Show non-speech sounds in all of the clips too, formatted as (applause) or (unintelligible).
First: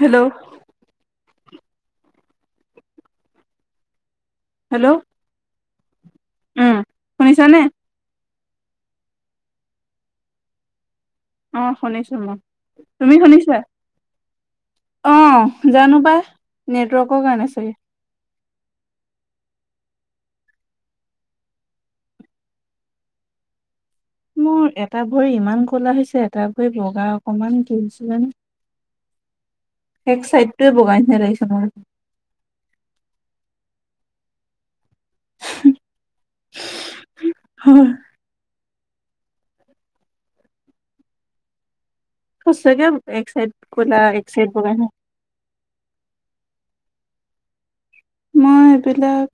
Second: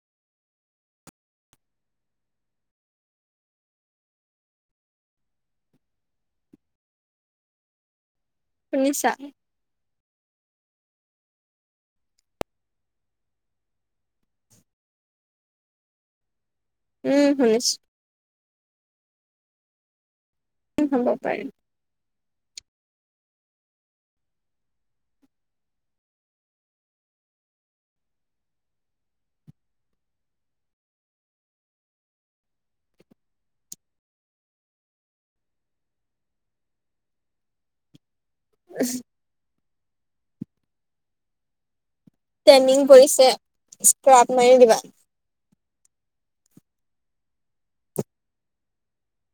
Hello hello um, শুনিছ নে? শুনিছা? অ শুনিছো মই। তুমি শুনিছা? অ জানো পাই নেটৱৰ্কৰ উম কাৰণে চাগে? শুনিছো কি হ'ব পাৰে (inaudible) মোৰ এটা ভৰি ইমান ক'লা হৈছে এটা ভৰি বগা অকমান, কি হৈছে জানো? এক চাইডটোয়ে বগা নিচিনা লাগিছে মোৰ। হয় (inaudible) (inaudible) ট্ৰেণ্ডিং সঁচাকে পৰিছে এক চাইড কলা স্ক্ৰাব এক চাইড মাৰি বগা দিবা। (unintelligible) মই এইবিলাক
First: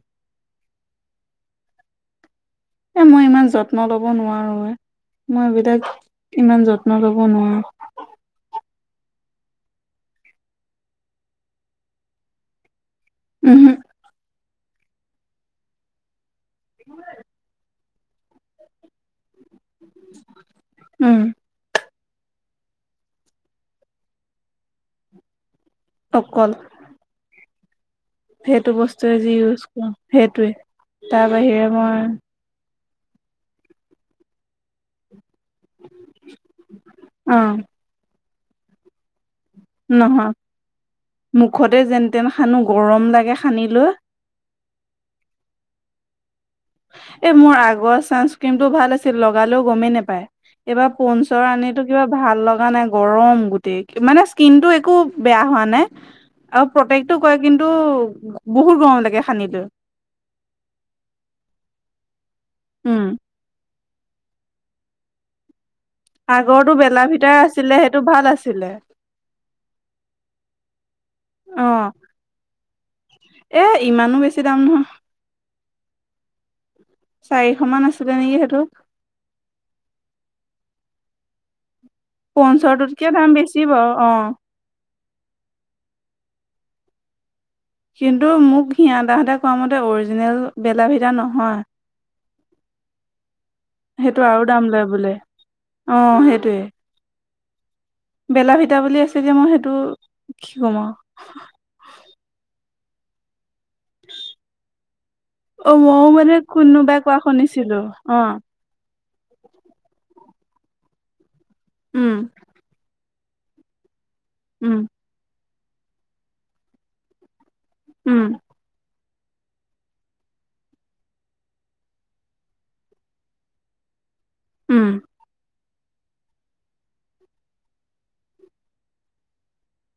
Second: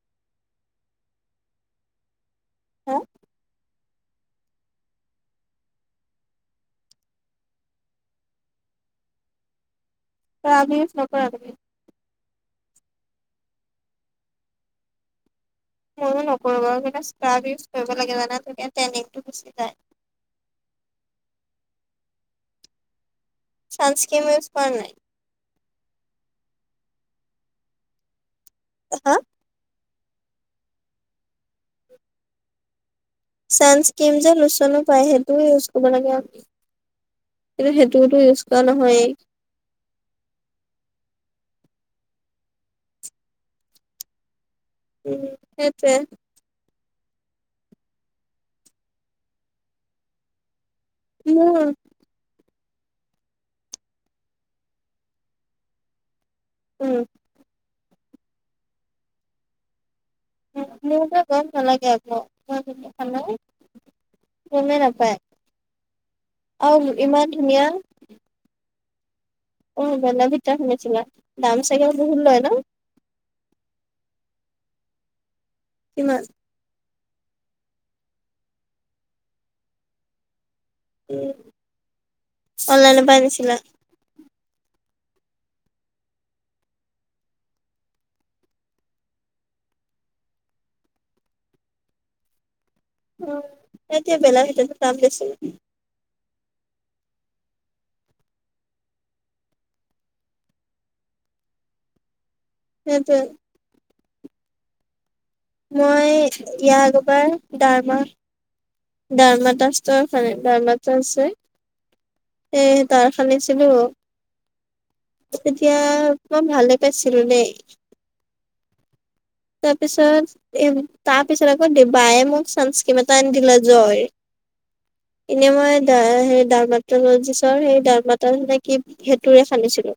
হা এ মই ইমান যত্ন ল'ব নোৱাৰো এ, মই এইবিলাক ইমান যত্ন ল'ব নোৱাৰো। ত আমিচ নকো আগমি (inaudible) উমহুম। ময়ো নকৰো বাৰু কিন্তু স্ক্ৰাব ইউজ কৰিব লাগে জানা তেতিয়া তেনিংটো গুচি যায়। উম। চানস্কিম ইউজ কৰা নে নাই? অকল সেইটো হা বস্তুৱে যি ইউজ কৰো সেইটোৱে, তাৰ বাহিৰে মই সানসক্ৰীম যে লুচনো পাই সেইটো ইউজ (unintelligible) অ কিন্তু সেইটোতো ইউজ কৰা নহয়েই। নহয় মুখতে যেনতেন সানো, গৰম লাগে সানি লৈ। উম সেইটোৱে। এ মোৰ আগৰ চানস্ক্ৰ্ৰীম টো ভাল আছিল লগালেও গমেই নোপায়, এইবাৰ পঞ্চৰ মোৰ অনিলো কিবা ভাল লগা নাই গৰম গোটেই মানে স্কিনটো একো বেয়া হোৱা নাই আৰু উম প্ৰত্যেকতটো কৰে, কিন্তু বহুত গৰম লাগে সানিলৈ। মোৰতো গৰম নালাগে আকৌ, মই যদি উম সানো গমেই নাপায়। আগৰটো আৰু ইমান বেলভিতাৰ ধুনীয়া আছিলে, সেইটো ভাল আছিলে। অ বেলাভিটা সানিছিলা, দাম অ চাগে বহুত লয় ন? এ ইমানো বেছি দাম নহয়। কিমান? চাৰিশ মান আছিলে নেকি সেইটো। (inaudible) অনলাইনৰ পঞ্চৰটোতকে পৰা দাম আনিছিলা বেছি বাও অ। কিন্তু মোক ঘিয়াদা হঁতে কোৱা মতে অৰিজিনেল বেলাভিটা নহয়। অ এতিয়া বেলাভিতাটো দাম বেছি নেকি? অঁ সেইটোৱে। বেলাভিটা বুলি আছে যে মই সেইটো কি কম আও। সেইটোৱে। অ মইও মই মানে ইয়াৰ কোনোবাই কোৱা শুনিছিলো অ। গাঢ়মাতা স্তৰ ফালে গাঢ়মাতা আছে উম এ তাৰ অনিছিলো উম। তেতিয়া মই ভালে পাইছিলো দেই। উম। (inaudible) তাৰ পিছত এ তাৰ পিছত আকৌ ডি বায়ে মোক চানস্কিন এটা আনি দিলে জয় উম এনেই মই দা হেৰি দাৰমাত্ৰালিজৰ সেই দাৰামা না কি সেইটোৰে খান্দিছিলো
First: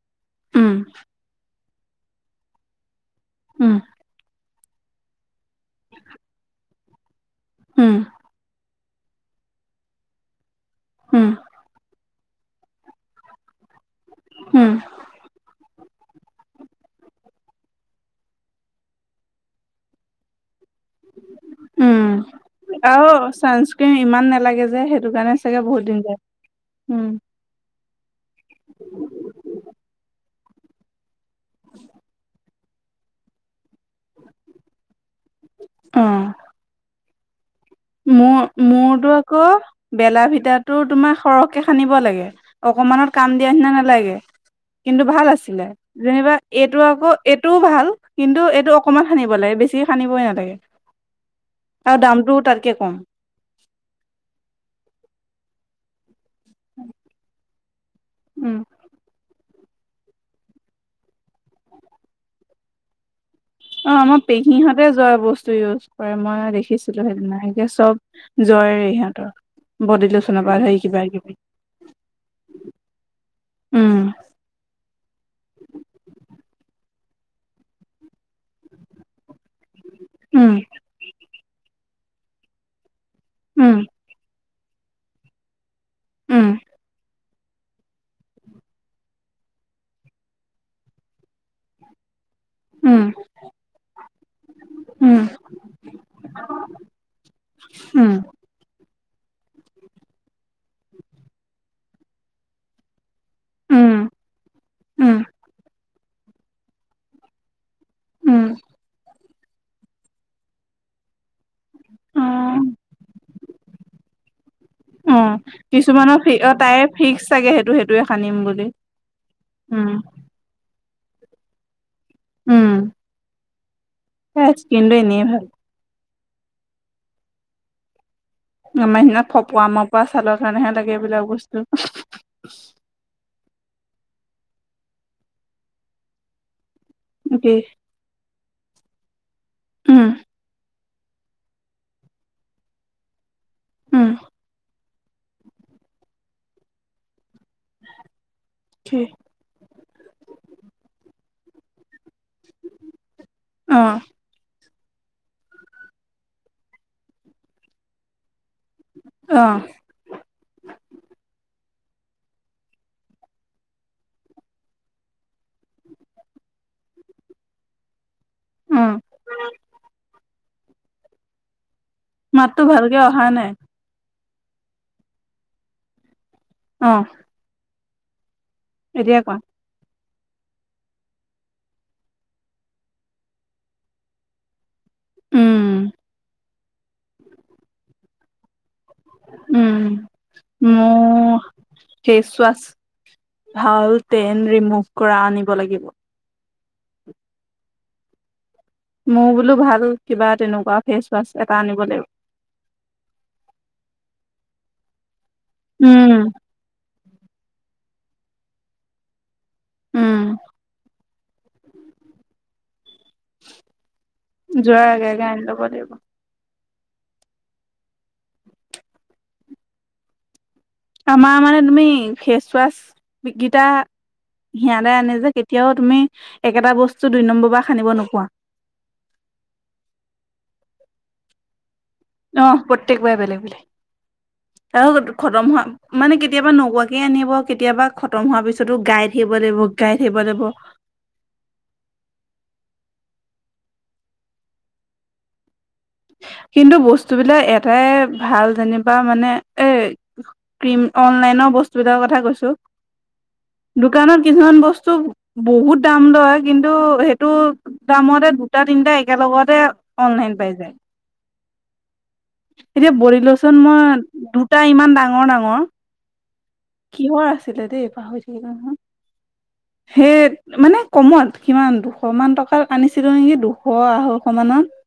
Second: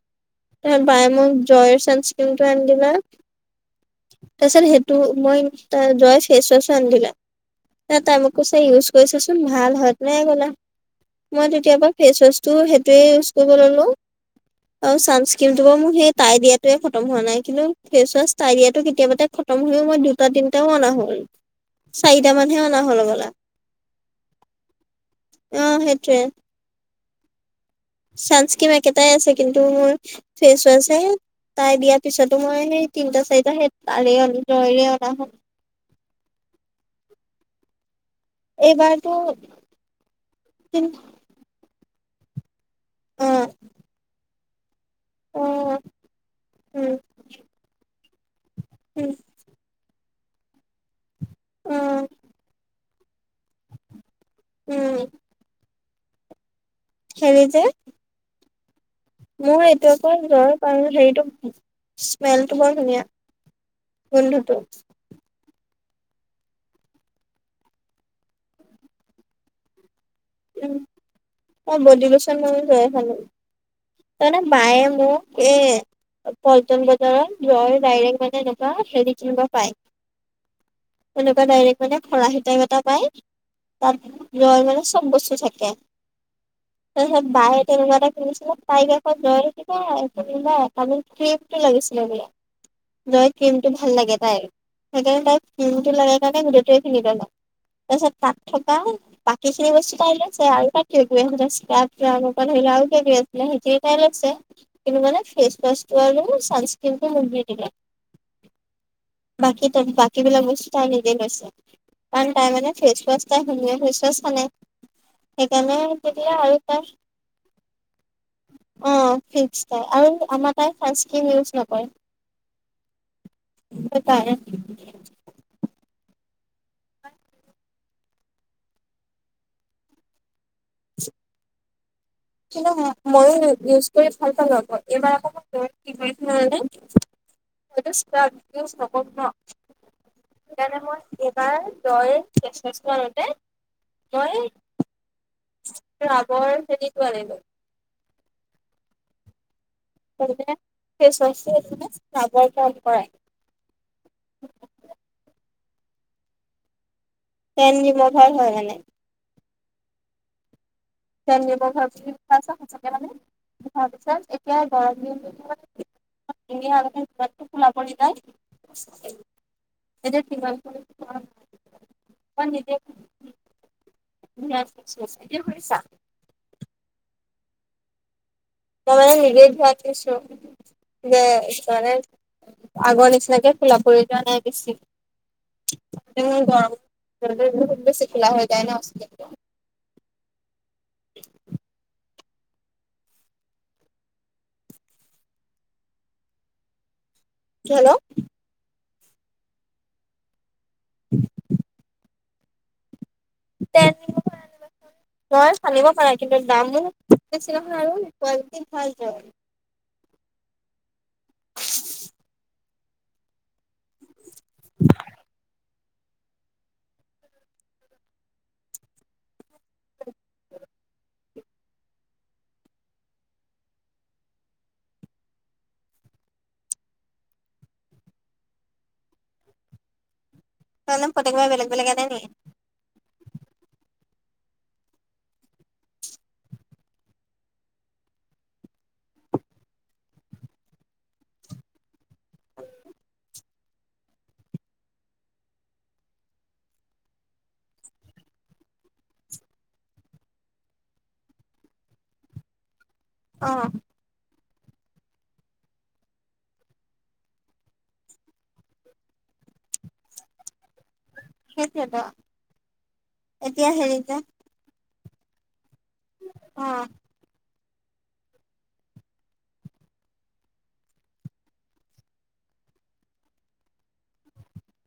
উম তাৰ পাছত বায়ে মোক জয়ৰ চান ক্ৰিমটো আনি দিলে উম তাৰপিছত সেইটো মই তাৰ জয় ফেচ ওৱাচো আনি উম দিলে তাই মোক কৈছে ইউজ কৰি ছা চোন ভাল হয় তেনেকে কলা উম মই তেতিয়াৰ পা ফেচৱাচটো সেইটোৱে ইউজ কৰিব ল'লো উম আও ছানস্ক্ৰীমটো বাওঁ মোৰ সেই তাই দিয়াতোৱে খতম হোৱা নাই কিন্তু ফেচ ৱাছ তাই দিয়াটো কেতিয়াবাতে খতম হৈও মই দুটা তিনিটাও আনা হল চাৰিটা মানহে অনা হল হবলা ছানস্ক্ৰীম ইমান নালাগে যে সেইটো কাৰণে চাগে অ বহুত দিন যায় সেইটোয়ে উম চানস্ক্ৰীম একেটাই আছে কিন্তু মোৰ ফেচ ৱাছহে তাই দিয়াৰ পিছতো মই সেই তিনটা চাৰিটা সেই তাৰেয়ন জয়ৰে অনা হ'ল অ মোৰ মোৰতো এইবাৰতো আকৌ বেলা ভিতাটো তোমাৰ সৰহকে হান্দিব লাগে। অকমানত অ কাম দিয়া নিচিনা নালাগে কিন্তু ভাল অ আছিলে যেনিবা এইটো উম আকৌ এইটোও ভাল কিন্তু টো অকমান উম সানিব লাগে বেছিকে সানিবই নালাগে অ আৰু দামটো তাতকে কম উম হেৰি যে উম মোৰ এইটোৰ আকৌ জ্বৰ কাৰ হেটো স্মেলটো বৰ ধুনীয়া অ আমাৰ গোন্ধটো পেহী হতে নিজৰ বস্তু ইউজ কৰে মই দেখিছিলো সেইদিনাকে চব জয়ৰে সিহঁতৰ বডি লোচ উম মই বদিলোচন মইয়ো লৈয়ে থাকো উম তাৰ মানে মায়ে মোক এ পল্টন বজাৰত লয় ডাইৰেক্ট মানে এনেকুৱা হেৰি কেনেকুৱা উম পায় এনেকুৱা ডাইৰেক্ট মানে ফৰাহি টাইপ এটা পায় উম জয় মানে চব বস্তু থাকে উম তাৰ পাছত বায়ে তেনেকুৱা এটা কিনিছিলে তাইক আকৌ জয় লৈ থাকি (unintelligible) ক্ৰম টো লৈ গৈছিলে বোলে উম জয়ৰ ক্ৰীমটো ভাল লাগে তাইৰ সেইকাৰণে তাই ক্ৰীমটো লগাই কাৰণে গোটেইটোৱে কিনি পেলায় উম তাৰপিছত তাত থকা সিখিনি বস্তু তাই লৈছে আৰু তাইক (unintelligible) সেইখিনি উম উম তাই লৈছে কিন্তু মানে উম ফেছৱাছ টো আৰু চান্সক্ৰীমটো মোক দি দিলে উম বাকী তে বাকী বিলাক বস্তু তাই নিজেই লৈছে অ কাৰণ তাই মানে ফেছৱাছ তাই শুনিয়াছ থৈছেচ মানে (unintelligible) অ সেইকাৰণে কিছুমানৰ ফি তেতিয়া অ আৰু তাইৰ তাই ফিক্স চাগে সেইটো সেইটোৱে সানিম বুলি অ ফিপ্তাই উম আৰু আমাৰ তাই চান্সক্ৰিম ইউজ নকৰে উম আৰু তাই কিন্তু এনেই ভাল আমাৰ সিনা ফপৱা মপৱা ছালৰ কাৰণেহে লাগে এইবিলাক বস্তু কিন্তু ময়ো ইউজ কৰি ভাল পালো আকৌ এইবাৰ আকৌ মই (unintelligible) কি কৰিম জানানে? অকে (unintelligible) উম মানে মই এইবাৰ তই ফেছৱাছ কৰা মতে উম ৰাবৰ খেতি কৰে নাই বাও ঠি সে সেই চাবৰ কাম কৰাই অ টেন ৰিমভাৰ হয় মানে অ তেন ৰিমভাৰ বুলি লিখা আছে সঁচাকে মানে ভাবিছা এতিয়া গৰম দিন মানে আগটো কুলা পৰি যাই উম এতিয়া ইমান মাততো নিদিয়ে ভালকে অহা নাই এতিয়া শুনিছা অ মই এতিয়া মানে কোৱা হেৰিট ভৰাই থৈছোঁ যে সইকাৰণে আগৰ নিচিনাকে ফিলাপ কৰি যোৱা নাই বেছি উম উম গৰম বহুত বেছি কোলা হৈ যায় ন উম মও ফেচ ৱাছ ভাল তেন ৰিমুভ কৰা আনিব লাগিব কি হেল অ মো বোলো ভাল কিবা তেনেকুৱা ফেচৱাছ এটা আনিব লাগিব তেন ৰিমভাৰ আনিব উম পাৰা কিন্তু দামো বেছি নহয় আৰু কোৱালটি ভালত উম যোৱাৰ আগে আগে আনি লব লাগিব আমাৰ মানে তুমি ফেচৱাছ বিক্ৰিতা হেয়াতে আনে যে কেতিয়াও তুমি একেটা বস্তু দুই নম্বৰ বাৰ খানিব নোপোৱা সেতুকাৰণে প্ৰত্যেক বাৰে বেলেগ বেলেগ আনে নি অ প্ৰত্যেক বাৰে বেলেগ বেলেগ আৰু খতম হোৱা মানে কেতিয়াবা নোকোৱাকে আনিব কেতিয়াবা খতম হোৱাৰ পিছতো গাই থাকিব লাগিব গাই থাকিব লাগিব (inaudible) কিন্তু বস্তুবিলাক এটাই ভাল যেনিবা মানে এই ক্ৰিম অনলাইনৰ বস্তুবিলাকৰ কথা কৈছোঁ অ দোকানত কিছুমান বস্তু বহুত দাম লয় কিন্তু সেইটো দামতে দুটা তিনটা একেলগতে অনলাইন পাই যায় সেইটোৱে ত এতিয়া বদিলোচোন মই দুটা ইমান ডাঙৰ ডাঙৰ অ কিহৰ আছিলে দেই পাহৰি থাকিলোঁ নহয় মানে কমত কিমান দুশ মান টকাত আনিছিলো নেকি দুশ আঢ়ৈশ মানত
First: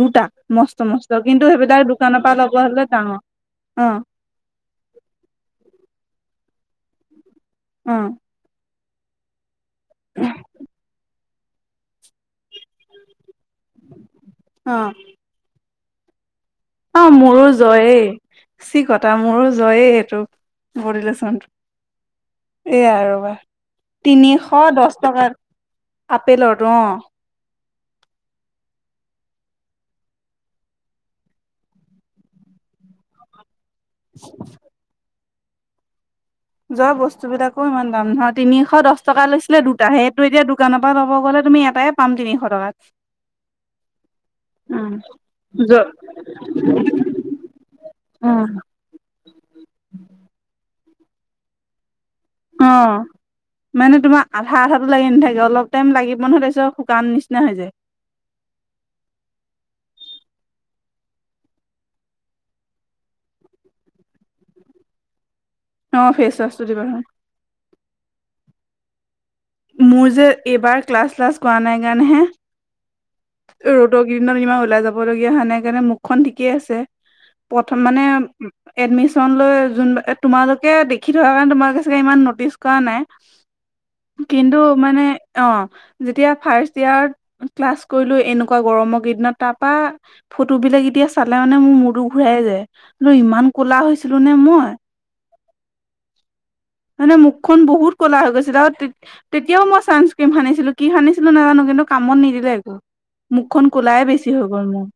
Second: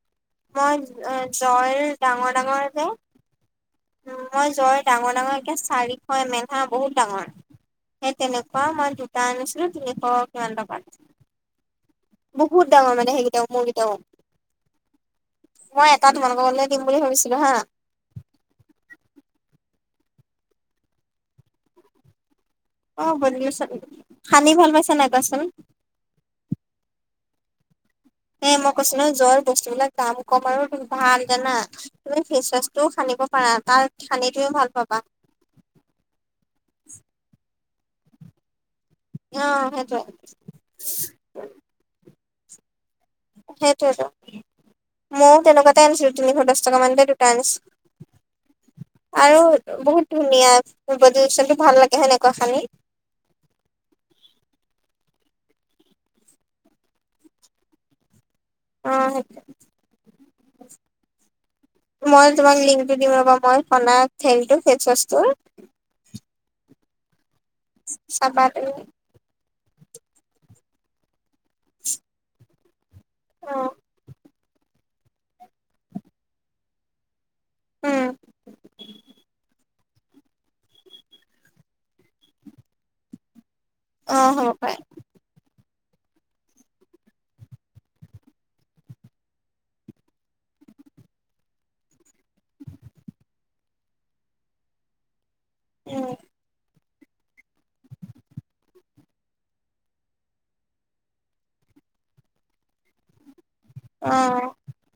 দুটা মই মস্ত মস্ত কিন্তু জয়ৰ সেইবিলাক দোকানৰ ডাঙৰ পৰা লব ডাঙৰ যে হলে ডাঙৰ অ মই জৰ ডাঙৰ ডাঙৰ কে চাৰিশ এম এল হা বহুত ডাঙৰ অ সেই তেনেকুৱা মই দুটা আনিছিলো তিনিশ কিমান টকাত বহুত ডাঙৰ মানে সেইকেইটাও, মোৰকেইটাও। অ মই এটা তোমালোকৰ গ'লে অ, মোৰো জয়েই চি কতা মোৰো জয়েই এইটো বডীলোচন। এয়া অ ৰবা! বলিউচন তিনিশ সানি ভাল দহ পাইছা নাই টকাত কোৱাচোন আপেলৰটো অ, হে মই কৈছো নহয় জৰ বস্তু বিলাক দামো ক'ম আৰু ভাল জানা। তুমি ফেচৱাচটোও সানিব পাৰা! তাৰ হানিতেও ভাল পাবা। জয় বস্তু বিলাকো ইমান দাম নহয় তিনিশ দহ টকা অ লৈছিলে দুটা। সেইটোৱে সেইটো এতিয়া দোকানৰ পৰা লব গ'লে তুমি এটাই পাম তিনিশ টকাত। সেইটোৱেটো। উম মও জ তেনেকুৱাতে আনিছিলোঁ তিনিশ দহ টকা মানতে দুটা আনিছোঁ। উম আৰু বহুত ধুনীয়া বডীলোচনটো ভাল লাগে হয় নাই? অঁ! মানে তোমাৰ আঠা- আঠাটো লাগি নাথাকে, অলপ টাইম লাগিব নহয় তাৰপিছত শুকান নিচিনা হৈ যায়। অ! মই তোমাক লিংকটো দিওঁ ৰবা! মই হনা হেৰিটো ফেচৱাচটোৰ। অ! ফেচৱাচটো দিবা চুন। চাবা দেই। মোৰ যে এইবাৰ ক্লাছ, শ্লাছ কৰা নাই কাৰণেহে। অ ৰ'দৰ কেইদিনত ইমান ওলাই যাবলগীয়া হোৱা নাই কাৰণে মুখখন ঠিকেই আছে। প্ৰথম, মানে উম এডমিছন লৈ যোন তোমালোকে দেখি থকা কাৰণে তোমালোকে চাগে ইমান ন'টিচ কৰা নাই। অ হ'ব কিন্তু পাৰে মানে অ' যেতিয়া ফাষ্ট ইয়েৰত ক্লাছ কৰিলো এনেকুৱা গৰমৰ কেইদিনত তাৰপা, ফটো বিলাক এতিয়া চালে মানে মোৰ মূৰতো ঘূৰাই যায়। বোলো ইমান কলা হৈছিলো নে মই! উম! মানে মুখখন বহুত ক'লা হৈ গৈছিলে। আৰু তে তেতিয়াও মই চানচক্ৰীম সানিছিলো কি সানিছিলো নাজানো? কিন্তু কামত নিদিলে একো। মুখখন কুলাই বেছি অ হৈ গ'ল মোৰ।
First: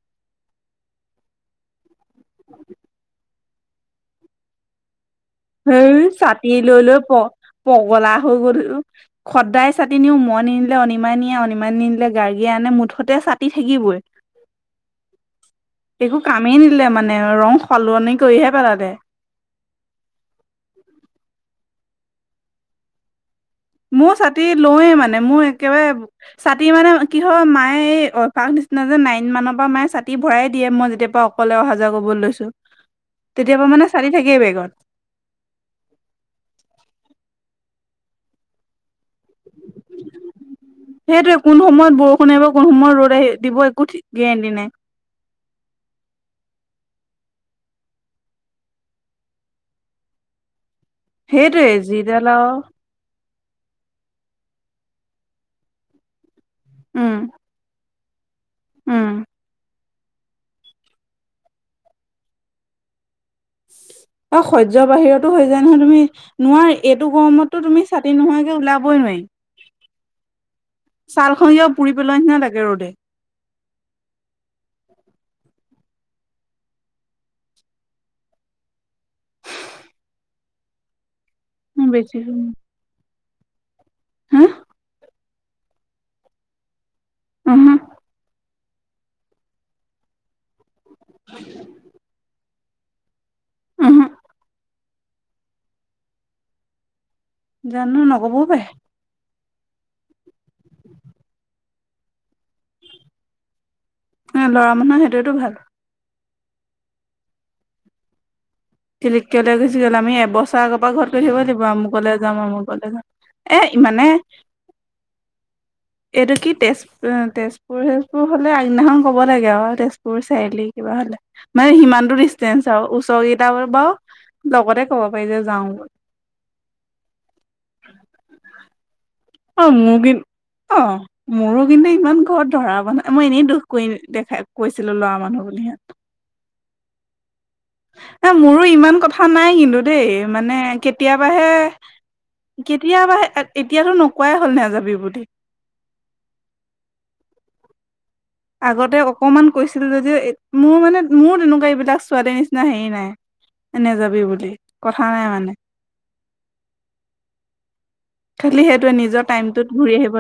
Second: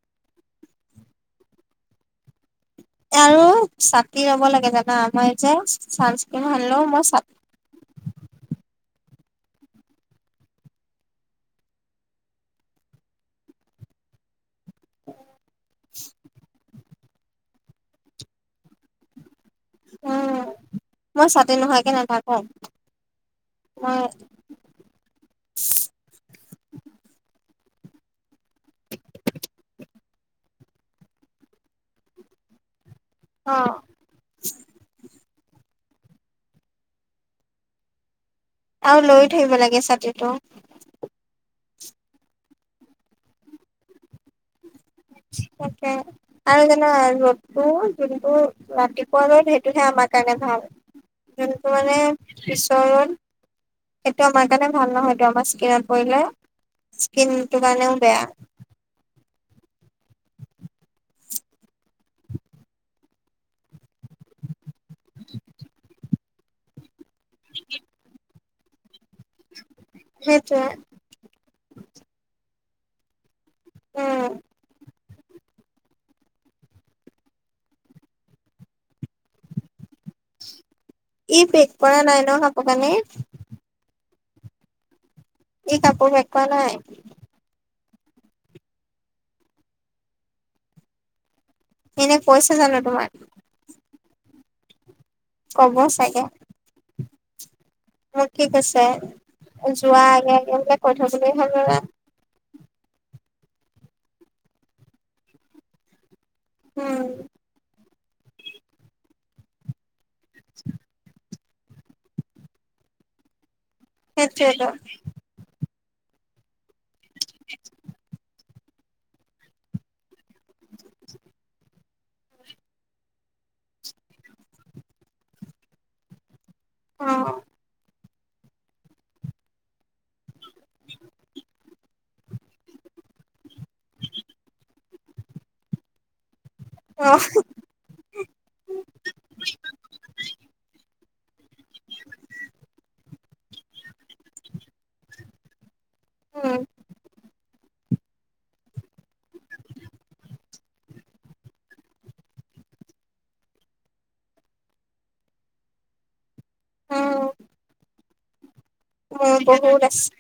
আৰু ছাতি ল'ব লাগে জানা! মই যে সেই চানচক্ৰীন ছাতি লৈ সানিলেও লৈ মই প ছাতি পগলা হৈ কৰি থৈছোঁ। সদায় ছাতি নিও। মই নিনিলে অনিমাই নিয়ে, অনিমাই নিনিলে গাৰ্গিয়ে আনে মুঠতে ছাতি থাকিবই। (unintelligible) একো কামেই নিদিলে মানে, ৰং সলনি কৰিহে পেলালে। উম! মই ছাতি নোহোৱাকে নথাকো। মোৰ ছাতি লওৱে মানে মোৰ একেবাৰে ছাতি মানে কি হয় মায়ে এই অভ্যাস নিচিনা যে, নাইন মানৰ পৰা মায়ে ছাতি ভৰাই দিয়ে মই যেতিয়া পৰা অকলে, অহা যোৱা কৰিবলৈ লৈছোঁ। (inaudible) তেতিয়াপা মানে, ছাতি থাকেই বেগত। আৰু লৈ থাকিব লাগে ছাতিটো। সেইটোৱে কোন সময়ত বৰষুণ এৰিব, কোন সময়ত ৰ'দ আহি দিব একো থিকে গেৰেণ্টি নাই। তাকে! আৰু জানা! ৰ'দটো যোনটো ৰাতিপুৱা ৰ'দ সেইটোহে আমাৰ কাৰণে ভাল। যোনটো সেইটোৱে মানে যিডাল আৰু পিছৰ ৰদ সেইটো আমাৰ কাৰণে ভাল নহয়টো, আমাৰ স্কিনত পৰিলে উম স্কিনটো কাৰণেও বেয়া। উম অ' সহ্য বাহিৰতো হৈ যায় নহয়, তুমি নোৱাৰি এইটো গৰমতো তুমি ছাতি নোহোৱা কে ওলাবই নোৱাৰি। সেইটোৱে। ছালখন কিবা পুৰি পেলোৱা নিচিনা লাগে ৰ'দে। উম ই পেক কৰা বেছি নাই ন কাপোৰ কানি। হা ই কাপোৰ পেক কৰা নাই? ওহো (unintelligible) এনে কৈছে জানো তোমাক? ওহো কব চাগে। জানো মোক নক'বও কি পাৰে কৈছে যোৱা আগে আগে বোলে কৈ থৈ গ'লে হল বোলে অ ল'ৰা মানুহৰ সেইটোৱেতো ভাল উম তিলিককে ওলাই গুচি গ'ল আমি এবছৰ আগৰ পৰা ঘৰত কৈ থাকিব লাগিব অমুকলে যাম আমুকলে যাম এ ইমানে সেইটো এইটো কি তেজ উম তেজপুৰহে তেজপুৰ হলে আগদিনাখন ক'ব লাগে আও তেজপুৰ চাৰিআলি কিবা হ'লে মানে সিমানতো ডিষ্টেঞ্চ আও ওচৰ কেইটাৰ বাৰু লগতে ক'ব পাৰি যে যাও অ অ মো কি অ মোৰো কিন্তু ইমান ঘৰত ধৰা বন্ধা নাই মই এনেই দুখ কৰি দেখা কৈছিলো লৰা মানুহ বুলি সিঁহত অ এ মোৰো ইমান কথা নাই কিন্তু দেই মানে কেতিয়াবাহে কেতিয়াবাহে এতিয়াতো নোকোৱাই হ'ল নেযাবি বুলি উম আগতে অকমান কৈছিল যদিও এ মোৰ মানে মোৰ তেনেকোৱা এইবিলাক ছোৱালীৰ নিচিনা হেৰি নাই নেযাবি বুলি কথা নাই মানে উম খালি সেইটোৱে নিজৰ মোৰ টাইমটোত বহুত ঘুৰি আছে আহিব